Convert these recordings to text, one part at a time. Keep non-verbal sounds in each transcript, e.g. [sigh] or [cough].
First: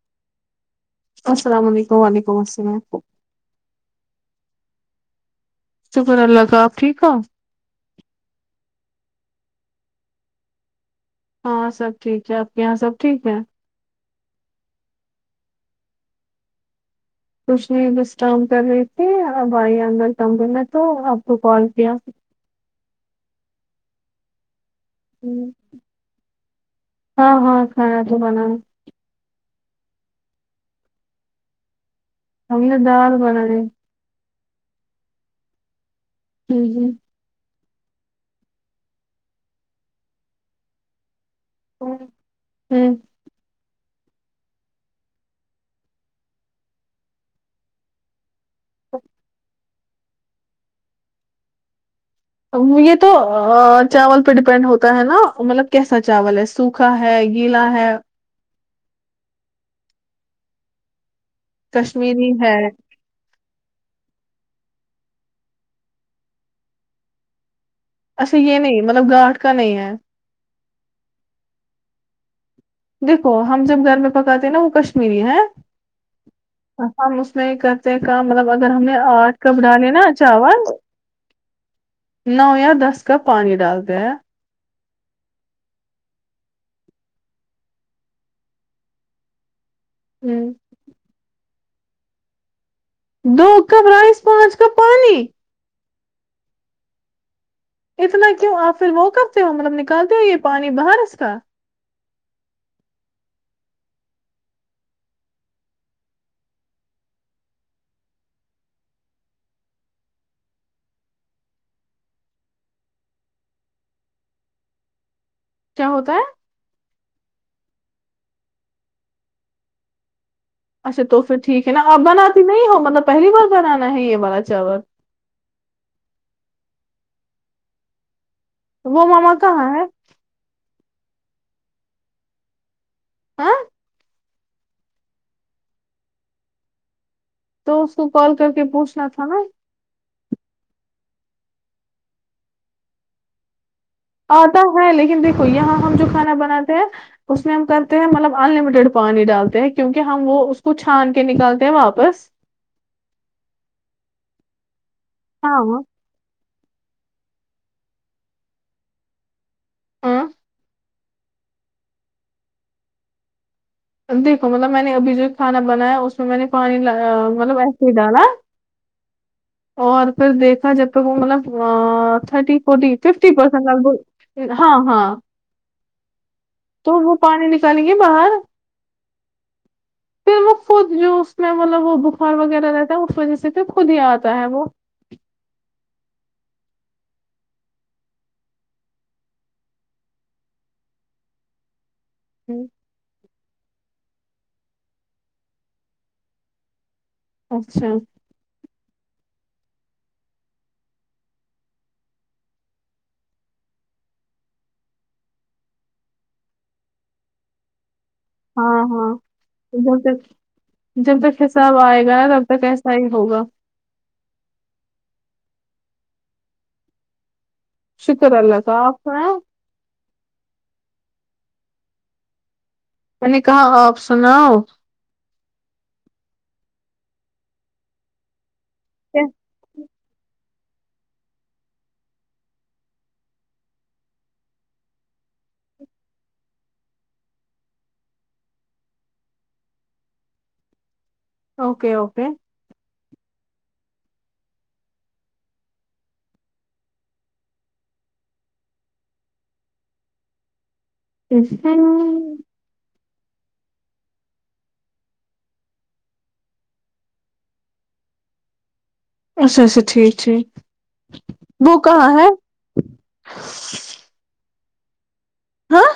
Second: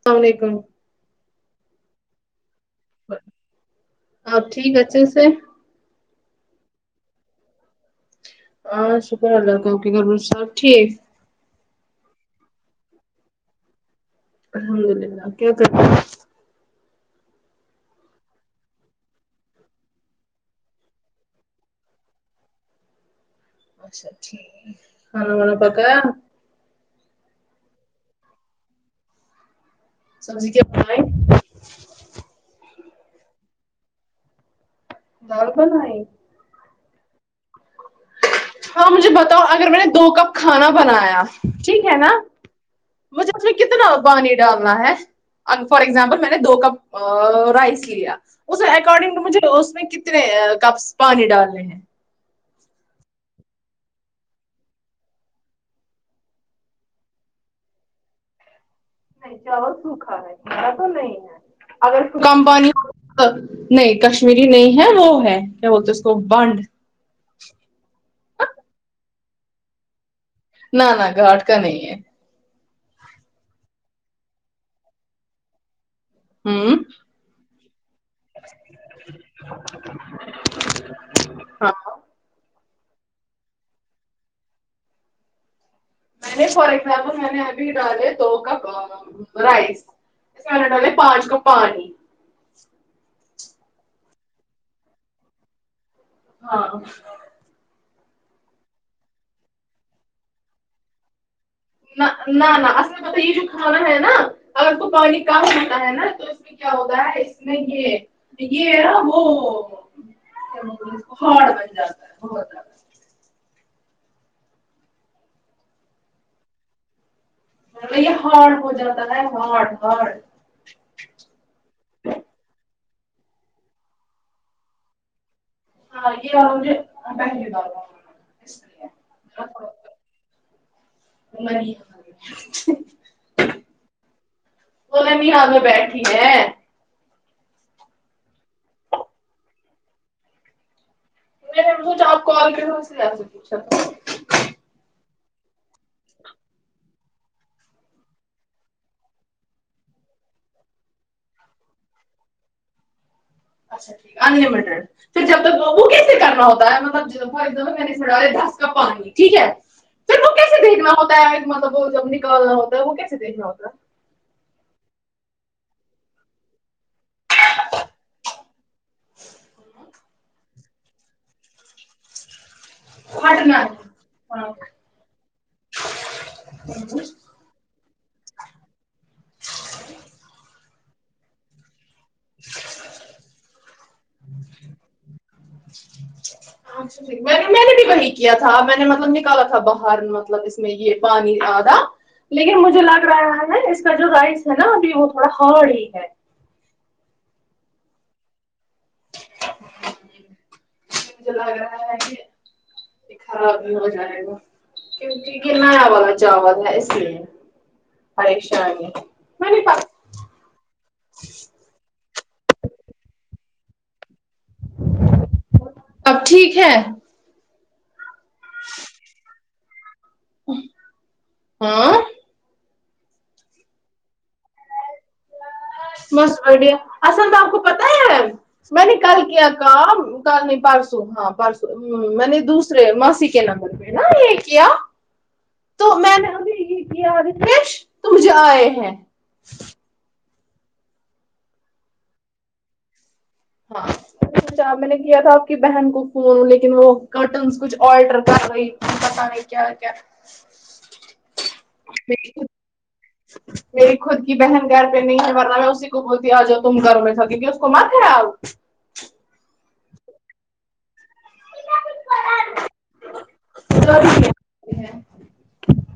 السلام علیکم السلام علیکم وعلیکم السلام آپ ٹھیک اچھے سے شکر اللہ کا آپ ٹھیک ہو ہاں شکر اللہ کا آپ کے گھر مے سب ٹھیک ہاں سب ٹھیک ہے آپ کے یہاں سب ٹھیک ہے الحمد للہ کیا کرتے ہیں کچھ نہیں بس کام کر رہی تھی اب آئی اندر کمرے میں تو آپ کو کال کیا اچھا ٹھیک ہے کھان وانا پکایا ہاں ہاں کھانا تو بناۓ سبزی کیا بنائی ہم نے دال بناۓ دال بنائی ھم ھم ہاں مجھے بتاؤ اگر میں نے دو کپ کھانا بنایا ٹھیک ہے ہوں نا ہوں مجھے اس میں کتنا پانی ڈالنا ہے اینڈ فار ایگزامپل میں نے دو کپ رائس لیا اس اکارڈنگ تو مجھے اس میں کتنے کپس پانی ڈالنے ہیں یہ تو چاول پہ ڈپینڈ ہوتا ہے نا مطلب کیسا چاول ہے سوکھا ہے گیلا ہے چاول سوکھا ہے گیلا تو نہیں ہے اگر کشمیری ہے [unintelligible] نہیں کشمیری نہیں ہے وہ ہے کیا بولتے اس کو بنڈ ایسا یہ نہیں مطلب گاٹ کا نہیں ہے نہ نہ گاٹ کا نہیں ہے دیکھو ہم جب گھر میں پکاتے ہیں نا وہ کشمیری ہے ہوں ہم اس میں کرتے ہے کام مطلب اگر ہم نے آٹھ کپ ڈالے نا چاول ہاں نو یا دس کپ پانی ڈالتے ہیں میں نے فار ایگزامپل میں نے ابھی ڈالے ہے دو کپ رائس اسمیں میں نے ڈالے پانچ کپ پانی دو کپ رائس پانچ کپ پانی ہاں اتنا کیوں آپ پھر وہ کرتے ہو مطلب نکالتے ہو یہ پانی باہر اس کا نہ نہ نہ اصل پتا یہ جو کھانا ہے نا اگر کو پانی کم ہوتا ہے نا تو کیا ہوتا ہے اس میں یہ یہ نا وہ کیا بولتے ہے اسکو ہارڈ بن جاتا ہے ہارڈ کیا ہوتا ہے میں بولی ہارڈ ہو جاتا ہے ہارڈ ہارڈ اچھا تو پھر ٹھیک ہے نا آپ بناتی نہیں ہو مطلب پہلی بار بنانا ہے یہ والا چاول ہاں یہے با [unintelligible] وہ ماما کہاں ہے منی ہاں تو نے بھی آاں میں بیٹھی ہے تو اس کو کال کر کے پوچھنا تھا نا ھ آپ کال کر اس سے جا س پچھا آتا ہے لیکن دیکھو یہاں ہم جو کھانا بناتے ہیں اس میں ہم کرتے ہیں مطلب ان لمیٹیڈ پانی ڈالتے ہیں کیونکہ ہم وہ اس کو چھان کے نکالتے ہیں واپس اچھا ٹھیک انٹیڈ پ جب تک ہاں وہ کیسے کرنا ہوتا ہے مطلب فار ایگزامپل میں نے چڑا رہے دس کپانانی ٹھیک ہے سر ہاں وہ کیسے دیکھنا ہوتا ہے مطلب وہ جب نکالنا ہوتا ہے وہ کیسے دیکھنا ہوتا ہے دیکھو مطلب میں نے ابھی جو کانا بنایا اس میں نے پانی مطلب ایسے ہی ڈالا ناقابل سماعت اور پھر دیکھا جب تک وہ مطلب تھرٹی فٹی ہے ففٹی ہٹنا ہے پرسینٹ ہاں ہاں تو ہاں وہ پانی نکالیں گے باہر پھر وہ خود جو اس میں مطلب وہ بخار وغیرہ رہتا ہے اس وجہ سے پھر خود ہی آتا ہے وہ آاں میں نے بھی وہی کیا تھا میں نے مطلب نکالا تھا باہر مطلب اس میں یہ پانی آدھا لیکن مجھے لگ رہا ہے نا اس کا جو رائس ہے نا ابھی وہ تھوڑا ہرڈ ہی ہے اچھا مجھے لگ رہا ہے کہ د ہو جائے گا کیونکہ کنا آوا بچاواز ہے اس لیے پریشاانی م پ ب سک جب تک حساب آئے گا تب تک ایسا ہی ہوگا اب ٹھیک ہے شکر اللہ صاحپ ہاں میں نے کہا آپ سناؤ مس آئیڈیا آند آپ کو پتا ہے میں نے کل کیا کام کال نہیں پرارسو ہاں پرارسو میں نے دوسرے ماسی کے نمبر میں نا یہ کیا تو میں نے ابھی یہ کیا رش ت مجھے آئے ہیں اوکے اوکے ہاں چھ آپ میں نے کیا تھا آپ کی بہن کو فون لیکن وہ کرٹنس کچھ آلٹر کر رہی پتا نہیں کیا کیا اسس ناقابل فہم میری خود کی بہن گھر پہ نہیں ہے ورنہ میں اسی کو بولتی آ جو تم گھروں میں تھا کیکہ اس کو مات آؤ اچھا اچھا ٹھیک ٹھیک وہ کہاں ہے وہ ہاں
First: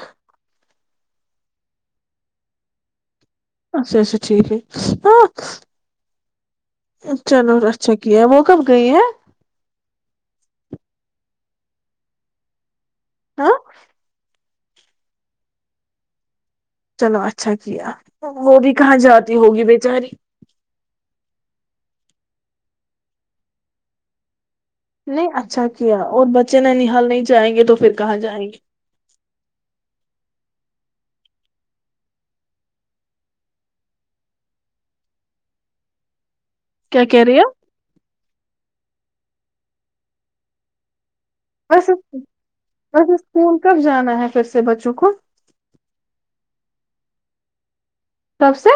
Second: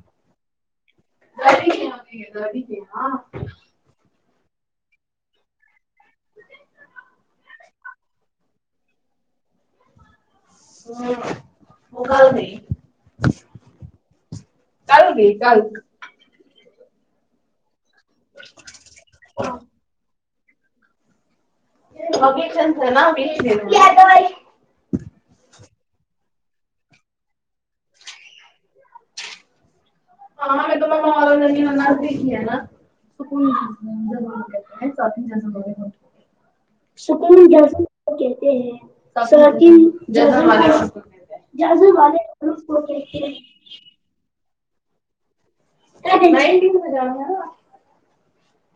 دری د گاں اچھا اچھا ٹھیک ہے ہاں چلو اچھا کیا ہے وہ کب گئی ہے ہ وہگال نہیں ہاں کل ہوگی کل چلو اچھا کیا وہ بھی کہاں جاتی ہوگی بے چاری ابھی [unintelligible] نہیں اچھا کیا اور بچے ننھیال نہیں جائیں گے تو پھر کہاں جائیں گے ہاں میں تو [unintelligible] نزدیک ہی ہے نہ [unintelligible] [unintelligible] کیا کہہ سکون رہی ہو جازو ویسے والے اس کو ویسے کہتے ہے اسکول کب جانا ہے پھر سے بچوں کو [inaudible] کب سے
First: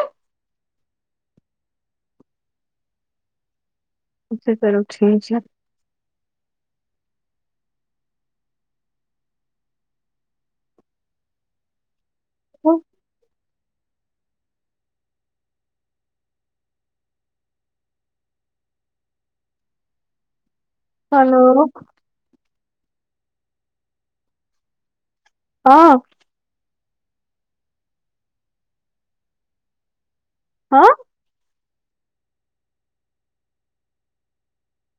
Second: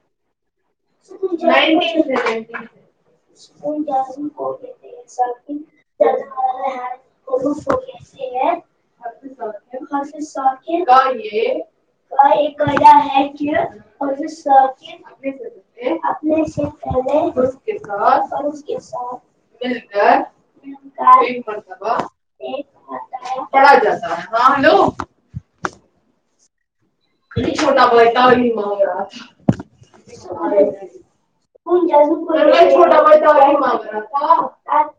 [inaudible] اچھا چلو کہتے ہیں ٹھیک ہے [unintelligible] [unintelligible] [unintelligible] اپنے سے پہلے اس کے ساتھ مل کر ایک ہلو مرتبہ ایک مرتبہ پڑھا جاتا ہے ہاں ہیلو ہاں ہاں [unintelligible] [unintelligible]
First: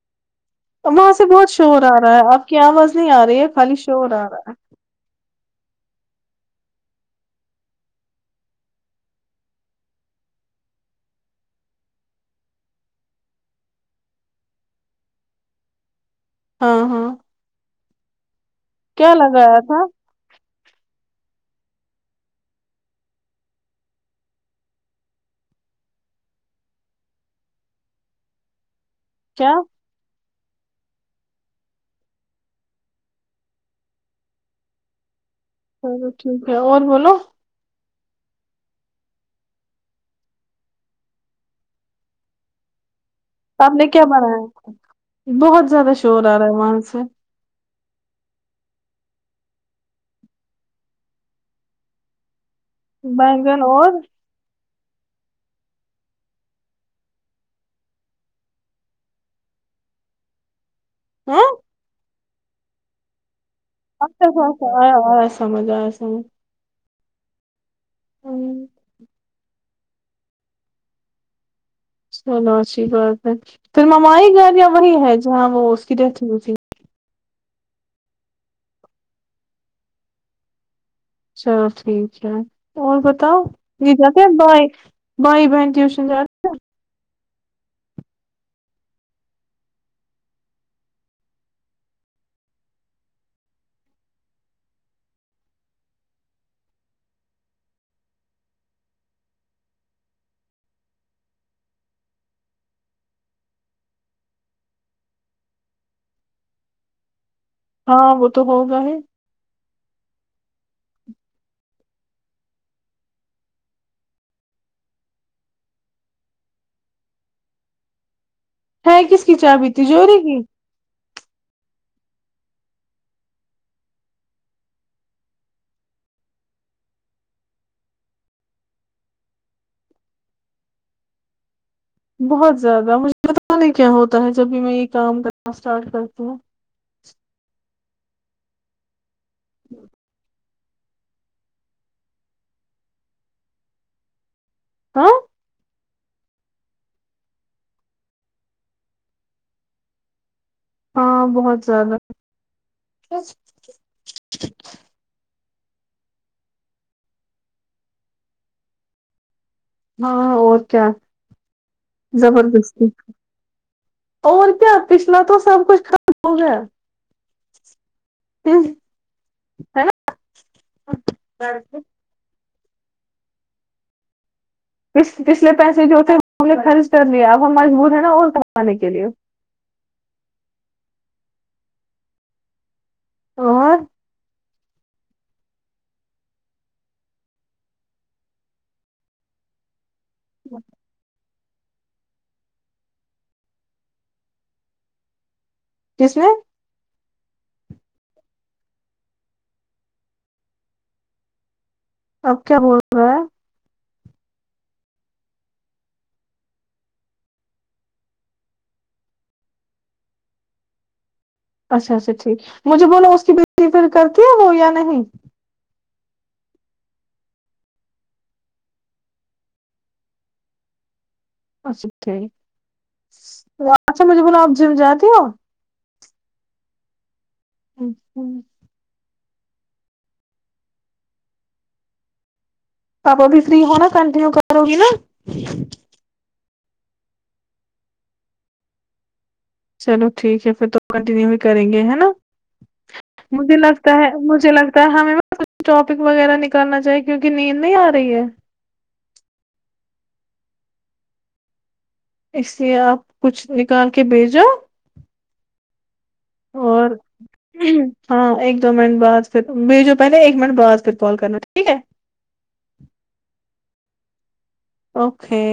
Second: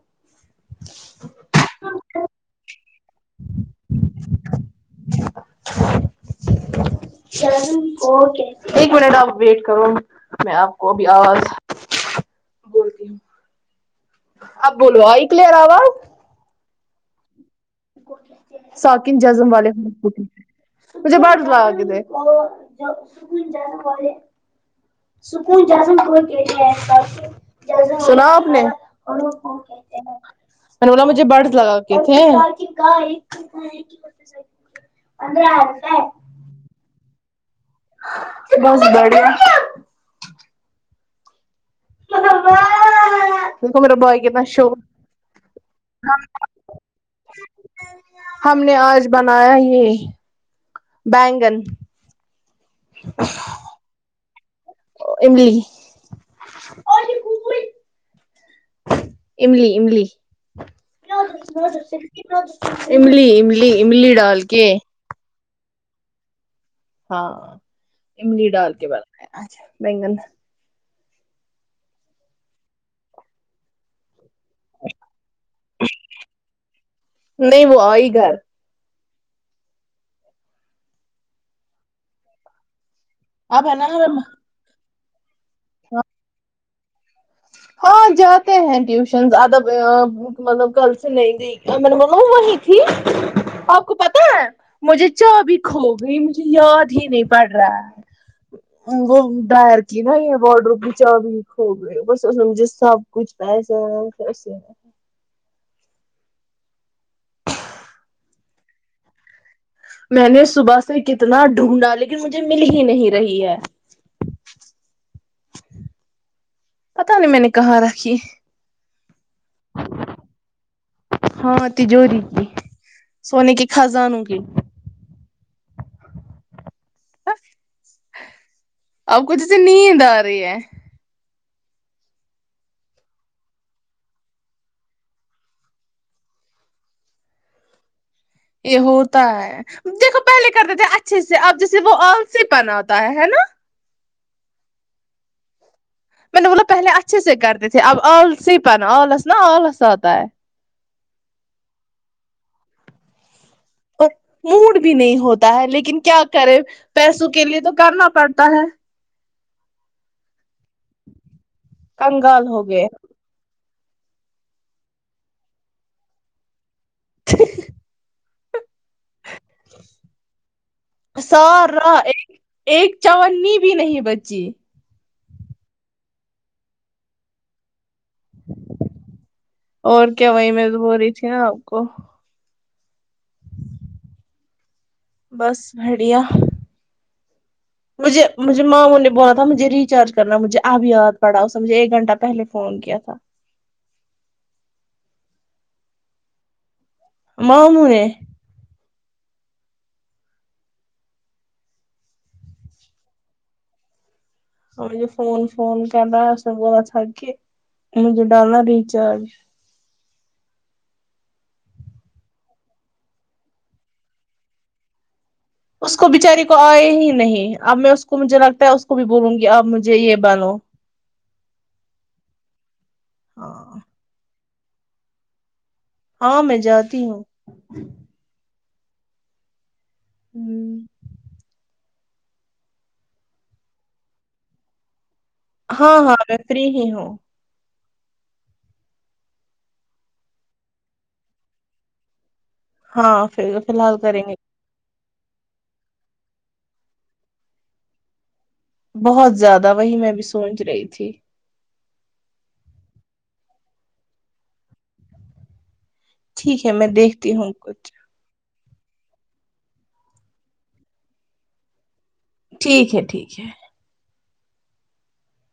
وہاں سے بہت شور آ رہا ہے آپ کی آواز نہیں آ رہی ہے خالی شور آ رہا ہے [inaudible] ایک منٹ آپ ویٹ کرو میں آپ کو ابھی آواز بولتی ہوں اب بولو آئی کلیر آواز ہاں ہاں ساکن کیا جزم لگایا تھا والےحروف کہتے ہیں مجھے باڑ [unintelligible] سنا آپ نے کیا وہ نہ مجھے برڈ س لگاکے تھے [unintelligible] چلو ٹھیک ہے اور بولو بہت بڑھیا [unintelligible] آپ نے کیا بوائے کتنا شوق بنایا بہت زیادہ شور آ رہا ہے وہاں سے ہم نے آج بنایا ہے یہ بیگن بیگن اور املی املی املی ہاں املی املی اچھا اچھا ڈال اچھا اچھا کے آیا آیاسمجھ آیا سمجھ ہاں املی ہمم ڈال کے بنایا آج بیگن چلو اچھی بات ہے پھر مما آئی گھر یا وہی ہے جہاں وہ اس کی ڈیتھ ہوئی تھی نہیں وہ آئی گھر چلو ٹھیک ہے اور بتاؤ اب ہے نا یہ جاتے ہیں بھائی بھائی بہن ٹیوشن جارے ہاں جاتے ہیں ٹیوشنز اب اب وہ مطلب کل سے نہیں دیکھا میں نے بولا وہی تھی آپ کو پتا ہے مجھےسے چابی کھو گئی مجھے یاد ہی نہیں پڑ رہا ہے وہ ڈائر کی نہں واڈروب کی چابی کھو گئ بس اس میں سب کچھ پیسے ہاں وہ تو ہوگا ہی میں نے صبح سے کتنا ڈھونڈا لیکن مجھے مل ہی نہیں رہی ہے پتا نہیں میں نے کہاں رکھی ہے کس کی چابی تجوری کی ہاں تجوری کی سونے کے خزانوں کی ہا آپ کو جیسے نیند آ رہی ہے بہت زیادہ مجھے پتہ نہیں کیا ہوتا ہے جب بھی میں یہ کام کرنا اسٹارٹ کرتی ہوں یہ ہوتا ہے دیکھو پہلے کرتے تھے اچھے سے اب جیسے وہ آلسی پن آتا ہے ہے نا ہاں میں نے بولا پہلے اچھے سے کرتے تھے اب آلسی پنا آلس نا آلس آتا ہے ہاں بہت زیادہ اور موڈ بھی نہیں ہوتا ہے لیکن کیا کرے پیسوں کے لیے تو کرنا پڑتا ہے ہاں اور کیا کنگال ہو زبردستی گئے اور کیا پچھلا تو سب کچھ خراب ہو گیا ہا ہا سارا ایک چونی بھی نہیں بچی پیس پچھلے پیسے جو تھے وہ ہم نے خرچ کر لیا اب ہم مجبور ہے نا اور کمانے کے لیے اور کیا وہی میں تو بول رہی تھی نا آپ کو اور بس بڑھیا مجھے مجھے ماموں نے بولا تھا مجھے ریچارج کرنا مجھے اب یاد پڑا اس نے مجھے ایک گھنٹہ پہلے فون کیا تھا کس نے ماموں نے اب کیا بول رہا ہے اور مجھے فون فون کر رہا ہے اس نے بولا تھا کہ مجھے ڈالنا ریچارج اچھا اچھا ٹھیک مجھے بولا اس کی بیٹی پھر کرتی ہے وہ یا نہیں اس کو بچاری کو آئے ہی نہیں اب میں اس کو مجھے لگتا ہے اس کو بھی بولوں گی اب مجھے یہ ڈالو اچھا ٹھیک ہاں اچھا مجھے بولو آپ جم جاتی ہو ہاں میں جاتی ہوں اںہو ہا ہوں آپ ابھی فری ہونا کنٹینیو کرو گی نا ہاں ہاں میں فری ہی ہوں چلو ٹھیک ہے پھر تو کنٹینیو ہی کریں گے ہے نا ہاں فی مجھے فی لگتا الحال ہے کریں گے مجھے لگتا ہے ہمیں کچھ ٹاپک وغیرہ نکالنا چاہیے کیونکہ نیند نہیں آ رہی ہے بہت زیادہ وہی میں بھی سوچ رہی تھی اس لیے آپ کچھ نکال کے بھیجو ٹھیک ہے میں اور دیکھتی ہوں کچھ ہاں ایک دو منٹ بعد پھر بھیجو پہلے ایک منٹ بعد پھر کال کرنا ٹھیک ہے ٹھیک ہے ٹھیک ہے اوکے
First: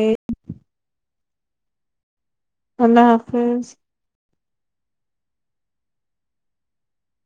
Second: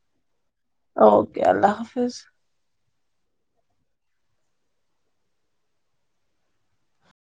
اوکے اللہ حافظ اللہ حافظ